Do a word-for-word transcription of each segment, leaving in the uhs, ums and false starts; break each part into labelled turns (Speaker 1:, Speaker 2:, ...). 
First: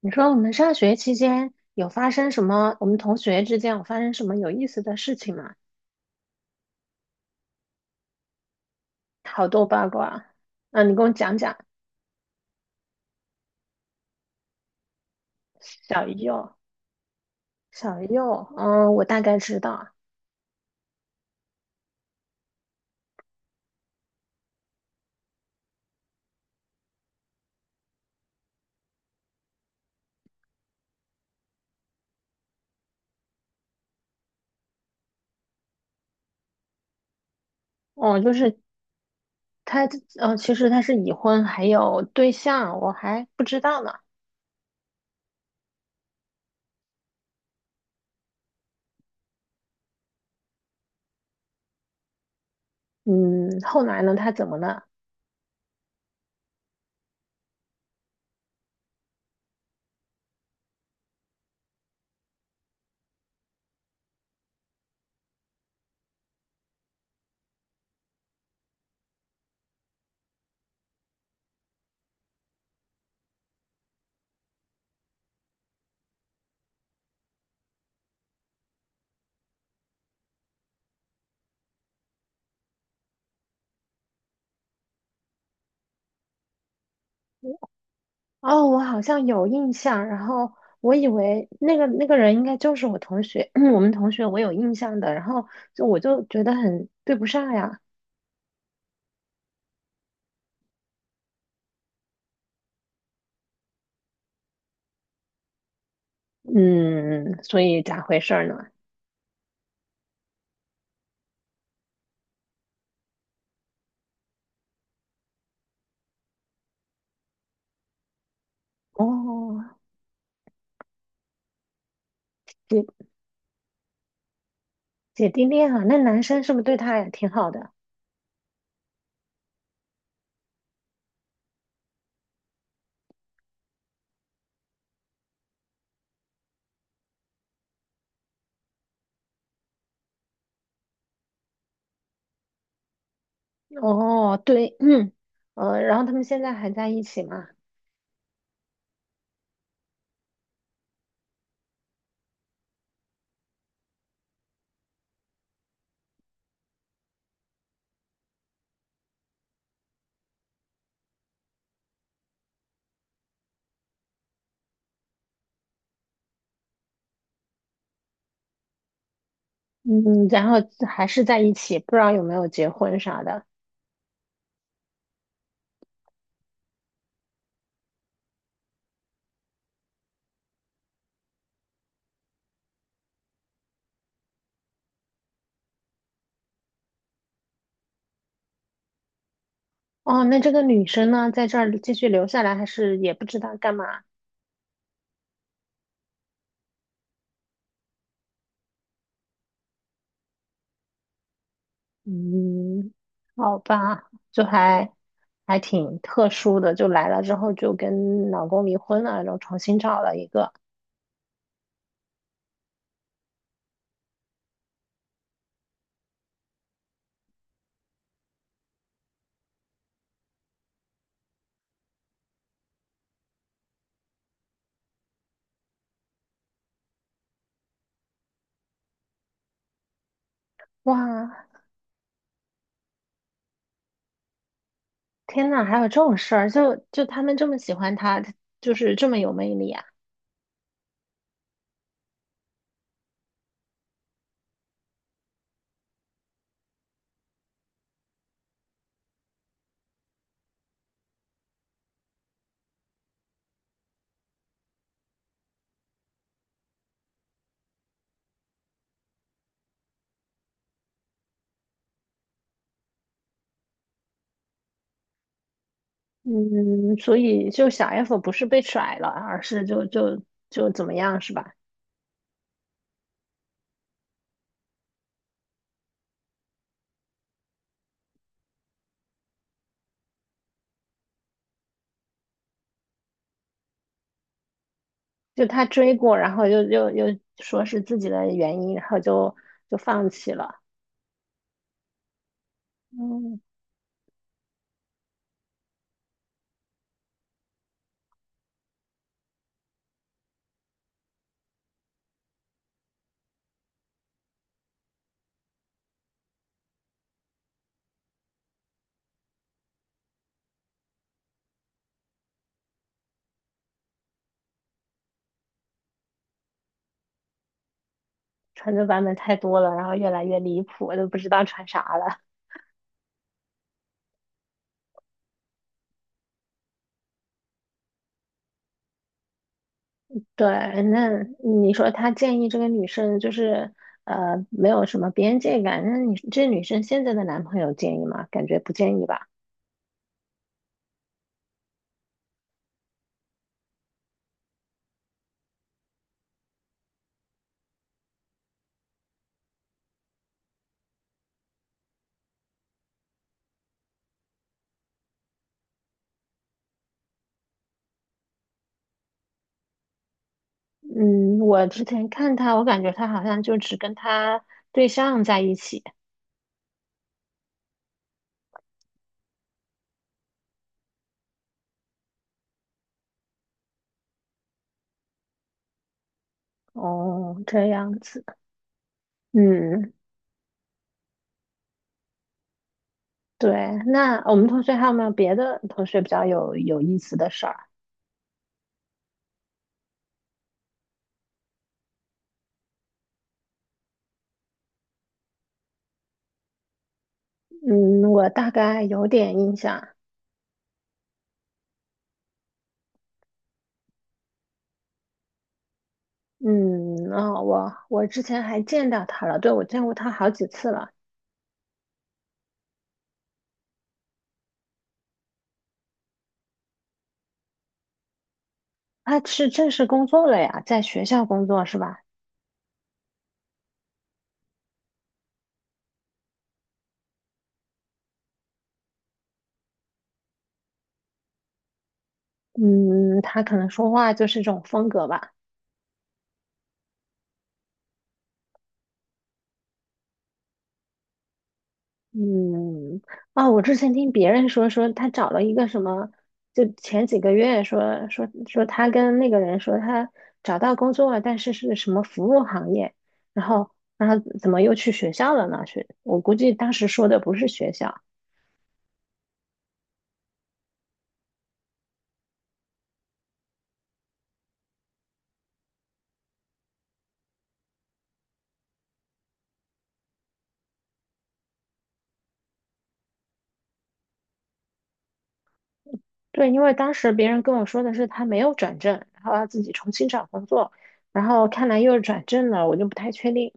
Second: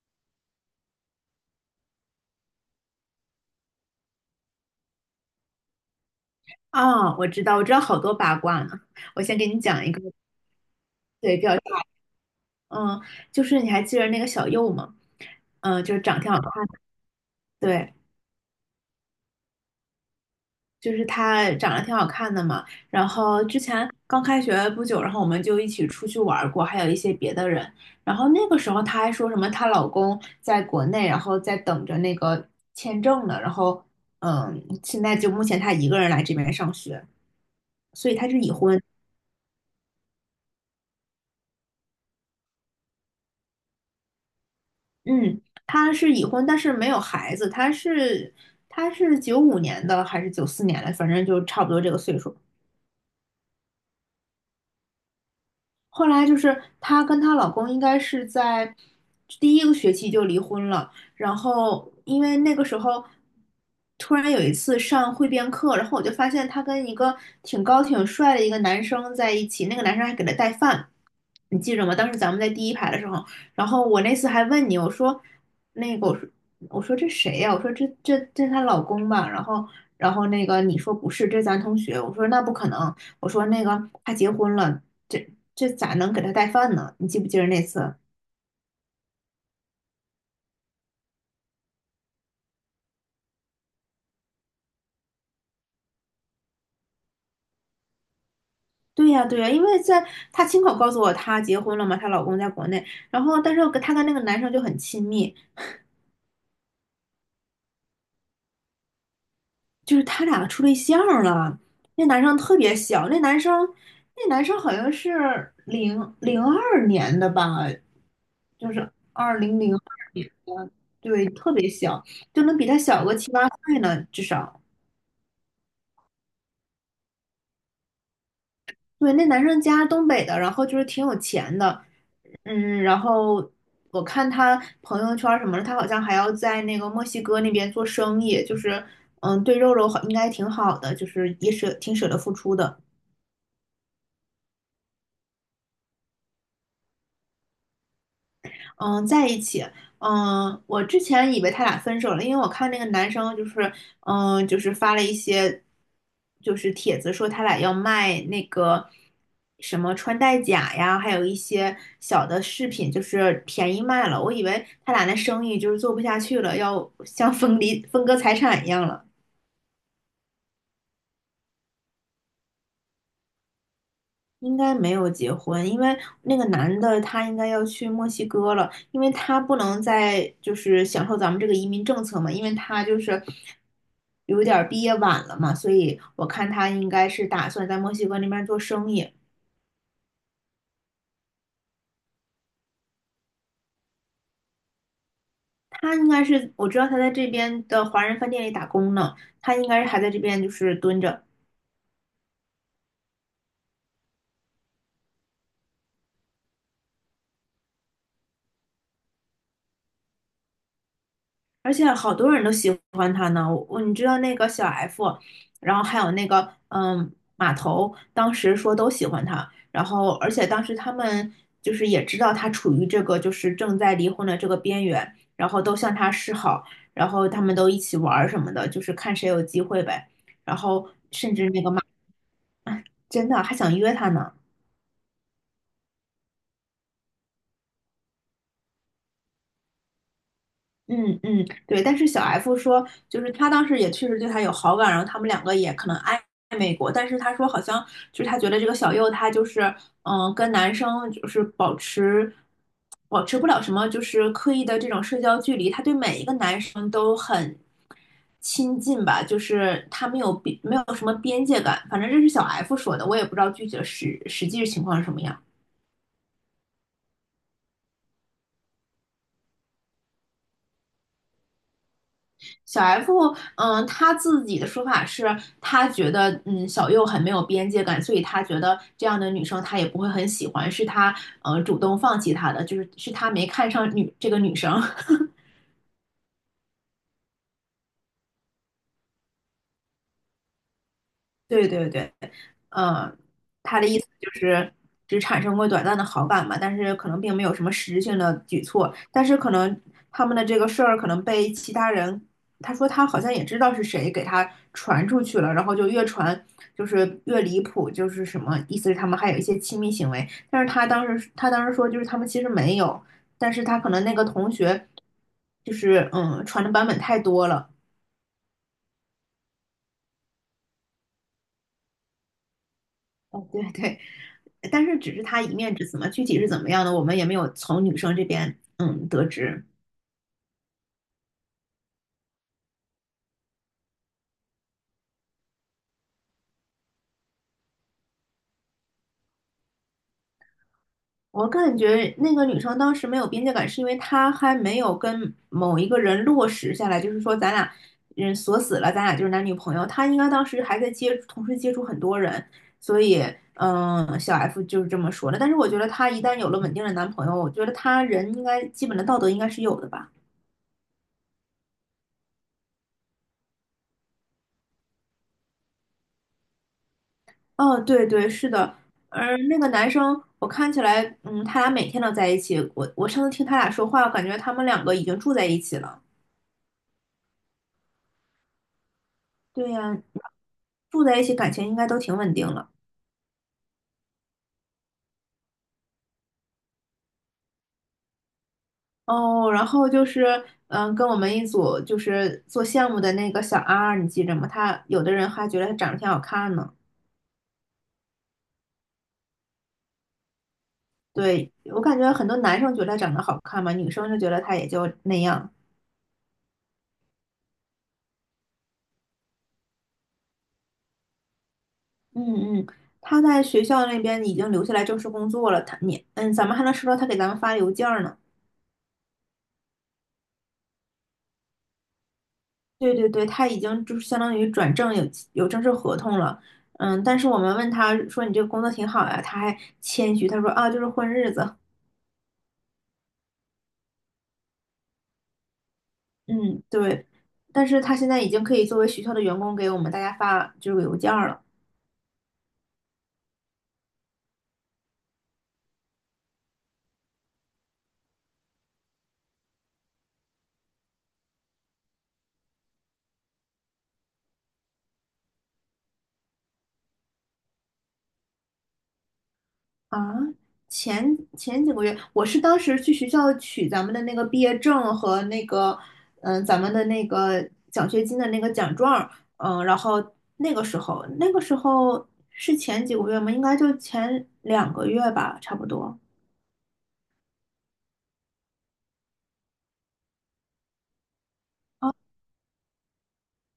Speaker 1: 你说我们上学期间有发生什么？我们同学之间有发生什么有意思的事情吗？
Speaker 2: 啊，我知道，我知道好多八卦呢。我先给
Speaker 1: 好
Speaker 2: 你
Speaker 1: 多
Speaker 2: 讲
Speaker 1: 八
Speaker 2: 一个，
Speaker 1: 卦啊，啊，你给我讲
Speaker 2: 对，比较，
Speaker 1: 讲。
Speaker 2: 嗯，就是你还记得那个小右吗？嗯，就是
Speaker 1: 小
Speaker 2: 长得挺好看
Speaker 1: 右，
Speaker 2: 的，对，
Speaker 1: 小右，嗯，我大概知道。
Speaker 2: 就是她长得挺好看的嘛。然后之前刚开学不久，然后我们就一起出去玩儿过，还有一些别的人。然后那个时候她还说什么她老公在国内，然后在等着那个签证呢。然后，嗯，现在就目前她一个人来这边上学，所以
Speaker 1: 哦，
Speaker 2: 她
Speaker 1: 就
Speaker 2: 是已
Speaker 1: 是
Speaker 2: 婚。
Speaker 1: 他，嗯，其实他是已婚，还有对象，我还不知道呢。
Speaker 2: 嗯，他是已婚，但是没有孩子。他是他是九五年的还是九四年的？反正就差不多这个岁数。
Speaker 1: 嗯，后来呢，他怎么了？
Speaker 2: 后来就是她跟她老公应该是在第一个学期就离婚了，然后因为那个时候突然有一次上汇编课，然后我就发现她跟一个挺高挺帅的一个男生在一起，那个男生还给她带饭，你记着吗？当时咱们在第一排的时候，然后我那次还问你，我说那个我说我说这谁呀、我说这这这她老公吧，然后。然后那个你说不是，这是咱同学。我说那不可能，我说那个他结婚了，这这咋能给他带饭呢？你记不记得那次？
Speaker 1: 哦，我好像有印象。然后我以为那个那个人应该就是我同学，我们同学，我有印象的，然后就我就觉得很对不上呀。
Speaker 2: 对呀，对呀，因为在她亲口告诉我她结婚了嘛，她老公在国内，然后但是我跟她跟那个男生就很亲密，
Speaker 1: 嗯，所以咋回事儿呢？
Speaker 2: 就是他俩处对象了。那男生特别小，那男生那男生好像是零零二年的吧，就是二零
Speaker 1: 哦，
Speaker 2: 零二年的，对，特别小，就能比他
Speaker 1: 姐
Speaker 2: 小个七八岁呢，至少。
Speaker 1: 姐弟恋啊，那男生是不是对她也挺好的？
Speaker 2: 对，那男生家是东北的，然后就是挺有钱的，嗯，然后我看他朋友圈什么的，他好像还要在那个墨西哥那边做生意，就是嗯，对肉肉好应该挺好的，就是也舍挺舍得付出的。
Speaker 1: 哦，对。嗯，呃，然后他们现在还在一起吗？
Speaker 2: 嗯，在一起。嗯，我之前以为他俩分手了，因为我看那个男生就是，嗯，就是发了一些，就是帖子说他俩要卖那个什么穿戴甲呀，还有一些小的饰品，就是便宜卖了。我以为他俩那生意就是做不下去了，要像 分离分割财产一样了。
Speaker 1: 嗯，然后还是在一起，不知道有没有结婚啥的。
Speaker 2: 应该没有结婚，因为那个男的他应该要去墨西哥了，因为他不能再就是享受咱们这个移民政策嘛，因为他就是有点儿毕业晚了嘛，所以我看他应该是打算在墨西哥那边做生意。
Speaker 1: 哦，那这个女生呢，在这儿继续留下来，还是也不知道干嘛？
Speaker 2: 他应该是，我知道他在这边的华人饭店里打工呢，他应该是还在这边就是蹲着。
Speaker 1: 嗯，好吧，就还还挺特殊的，就来了之后就跟老公离婚了，然后重新找了一个。
Speaker 2: 而且好多人都喜欢他呢。我我你知道那个小 F，然后还有那个嗯马头，当时说都喜欢他，然后而且当时他们就是也知道他处于这个就是正在离婚的这个边缘，然后都向他示好，然后他们都一起玩儿什么的，就是看谁有机会呗。然后甚
Speaker 1: 哇，
Speaker 2: 至那个马真的还想约他呢。
Speaker 1: 天呐，还有这种事儿，就就他们这么喜欢他，他就是这么有魅力啊。
Speaker 2: 嗯嗯，对，但是小 F 说，就是他当时也确实对他有好感，然后他们两个也可能暧暧昧过，但是他说好像就是他觉得这个小右他就是嗯、呃跟男生就是保持保持不了什么就是刻意的这种社交距离，他对每一个男生都很亲近吧，就是他没有边没有什么边界感，反正这是小 F 说的，我也不知道具体的实实际情况是什么样。
Speaker 1: 嗯，所以就小 F 不是被甩了，而是就就就怎么样是吧？
Speaker 2: 小 F，嗯，他自己的说法是，他觉得，嗯，小右很没有边界感，所以他觉得这样的女生他也不会很喜欢，是他，呃，主动放弃她的，就是是他没看上女这个女生。
Speaker 1: 就他追过，然后又又又说是自己的原因，然后就就放弃了。
Speaker 2: 对对对，嗯，
Speaker 1: 嗯，
Speaker 2: 他的意思就是只产生过短暂的好感嘛，但是可能并没有什么实质性的举措，但是可能他们的这个事儿可能被其他人，他说他好像也知道是谁给他传出去了，然后就越传就是越离谱，就是什么意思是他们还有一些亲密行为，但是他当时他当时说就是他们其实没有，但是他可能那个同学就是嗯传的版本太多了。
Speaker 1: 穿的版本太多了，然后越来越离谱，我都不知道穿啥了。
Speaker 2: 哦，对对，但是只是他一面之词嘛，具体是怎么样的，我们也没有从女生这边嗯得知。
Speaker 1: 对，那你说他建议这个女生就是呃没有什么边界感，那你这女生现在的男朋友建议吗？感觉不建议吧。
Speaker 2: 我感觉那个女生当时没有边界感，是因为她还没有跟某一个人落实下来，就是说咱俩嗯锁死了，咱俩就是男女朋友。她应该当时还在接同时接触很多人，所以嗯小 F 就是这么说的。但是我觉得她一旦有了稳定的男朋友，我觉得她人应该基本的道德应该是有的吧。
Speaker 1: 嗯，我之前看他，我感觉他好像就只跟他对象在一起。
Speaker 2: 哦，对对，是的，而那个男生，我看起来，嗯，他俩每天都在一起。我我上次听他俩说话，我感觉他们两个已经住在一起了。
Speaker 1: 哦，这样子。
Speaker 2: 对
Speaker 1: 嗯，
Speaker 2: 呀，住在一起，感情应该都挺稳定了。
Speaker 1: 对。那我们同学还有没有别的同学比较有有意思的事儿？
Speaker 2: 哦，然后就是，嗯，跟我们一组就是做项目的那个小 R，你记着吗？他有的人还觉得他长得挺好看呢。
Speaker 1: 嗯，我大概有点印象。
Speaker 2: 对，我感觉很多男生觉得他长得好看嘛，女生就觉得他也就那样。
Speaker 1: 嗯，哦，我我之前还见到他了，对，我见过他好几次了。
Speaker 2: 嗯嗯，他在学校那边已经留下来正式工作了，他你嗯，咱们还能收到他给咱们发邮件儿呢。
Speaker 1: 他是正式工作了呀，在学校工作是吧？
Speaker 2: 对对对，他已经就是相当于转正有有正式合同了，嗯，但是我们问他说你这个工作挺好呀，他还谦虚，他说啊就是混日子，
Speaker 1: 嗯，他可能说话就是这种风格吧。
Speaker 2: 嗯对，但是他现在已经可以作为学校的员工给我们大家发就是邮件儿了。
Speaker 1: 嗯，啊，我之前听别人说，说他找了一个什么，就前几个月说说说他跟那个人说他找到工作了，但是是什么服务行业，然后然后怎么又去学校了呢？学，我估计当时说的不是学校。
Speaker 2: 啊，前前几个月，我是当时去学校取咱们的那个毕业证和那个，嗯、咱们的那个奖学金的那个奖状嗯、然后那个时候，那个时候是前几个月吗？应该就前两个月吧，差不多。
Speaker 1: 对，因为当时别人跟我说的是他没有转正，然后要自己重新找工作，然后看来又转正了，我就不太确定。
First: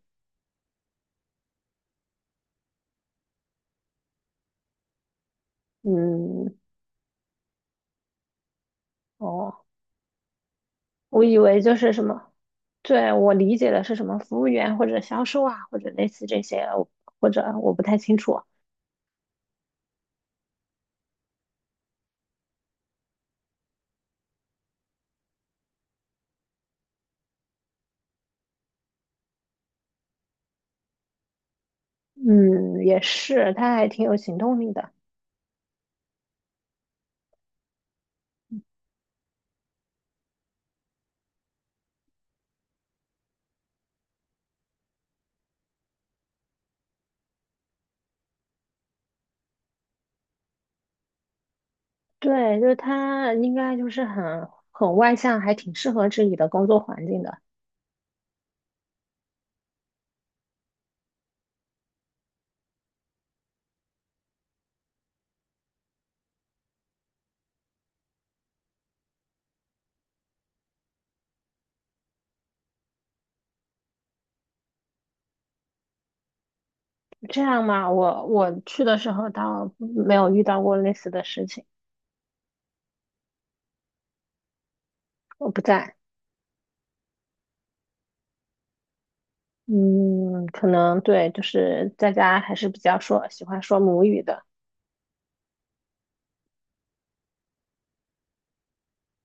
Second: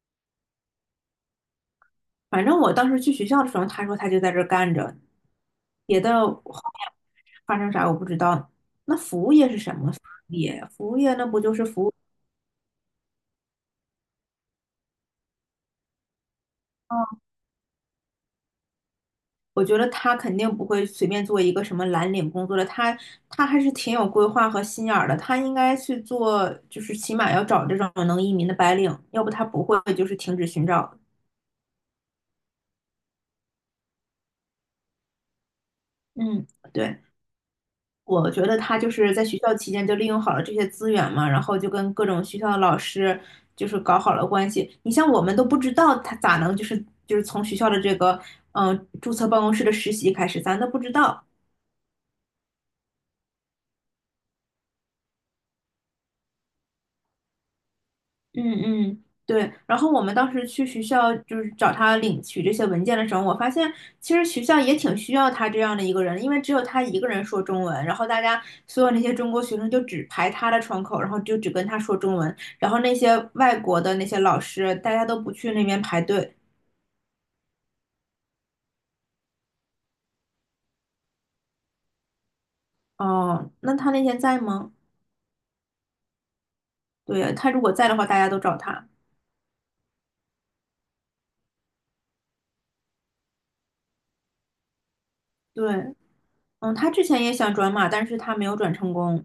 Speaker 2: 反正我当时去学校的时候，他说他就在这儿干着，别的后
Speaker 1: 嗯，
Speaker 2: 面发生啥我不知道。那服务业是
Speaker 1: 哦，
Speaker 2: 什么服务业？服务业
Speaker 1: 我
Speaker 2: 那
Speaker 1: 以
Speaker 2: 不就
Speaker 1: 为
Speaker 2: 是
Speaker 1: 就
Speaker 2: 服
Speaker 1: 是
Speaker 2: 务？
Speaker 1: 什么。对，我理解的是什么服务员或者销售啊，或者类似这些，我或者我不太清楚。
Speaker 2: 我觉得他肯定不会随便做一个什么蓝领工作的，他他还是挺有规划和心眼儿的，他应该去做，就是起码要找这种能移民的白领，要不他不会就是停止寻找。
Speaker 1: 嗯，也是，他还挺有行动力的。
Speaker 2: 嗯，对，我觉得他就是在学校期间就利用好了这些资源嘛，然后就跟各种学校的老师就是搞好了关系。你像我们都不知道他咋能就是就是从学校的这个嗯、呃注册办公室的实习开始，咱都不知道。
Speaker 1: 对，就是他应该就是很很外向，还挺适合这里的工作环境的。
Speaker 2: 嗯嗯，对。然后我们当时去学校就是找他领取这些文件的时候，我发现其实学校也挺需要他这样的一个人，因为只有他一个人说中文，然后大家所有那些中国学生就只排他的窗口，然后就只跟他说中文，然后那些外国的那些老师，大家都不去那边排队。
Speaker 1: 这样嘛，我我去的时候倒没有遇到过类似的事情，
Speaker 2: 哦，那他那天在吗？
Speaker 1: 我不在。
Speaker 2: 对，他如果在的话，大家都找他。
Speaker 1: 嗯，可能对，就是在家还是比较说喜欢说母语的。
Speaker 2: 对，嗯，他之前也想转码，但是他没有转成功。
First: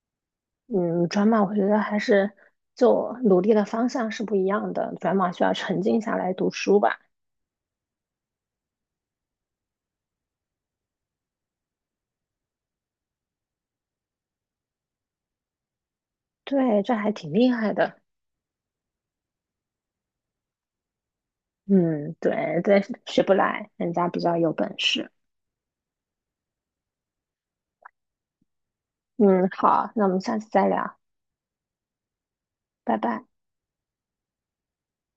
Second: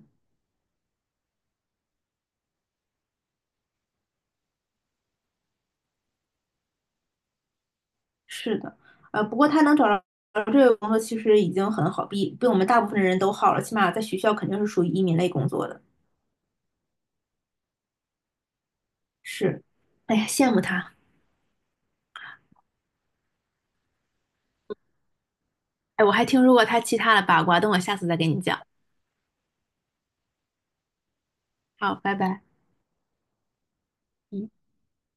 Speaker 1: 嗯，转码我觉得还是就努力的方向是不一样的，转码需要沉静下来读书吧。
Speaker 2: 是的，呃，不过他能找到这个工作其实已经很好，比比我们大部分人都好了，起码在学校肯定是属于移民类工作的。
Speaker 1: 对，这还挺厉害的。
Speaker 2: 是，哎呀，羡慕他。
Speaker 1: 嗯，对，这学不来，人家比较有本事。
Speaker 2: 哎，我还听说过他其他的八卦，等我下次再给你讲。
Speaker 1: 嗯，好，那我们下次再聊，
Speaker 2: 好，拜拜。
Speaker 1: 拜拜。
Speaker 2: 嗯。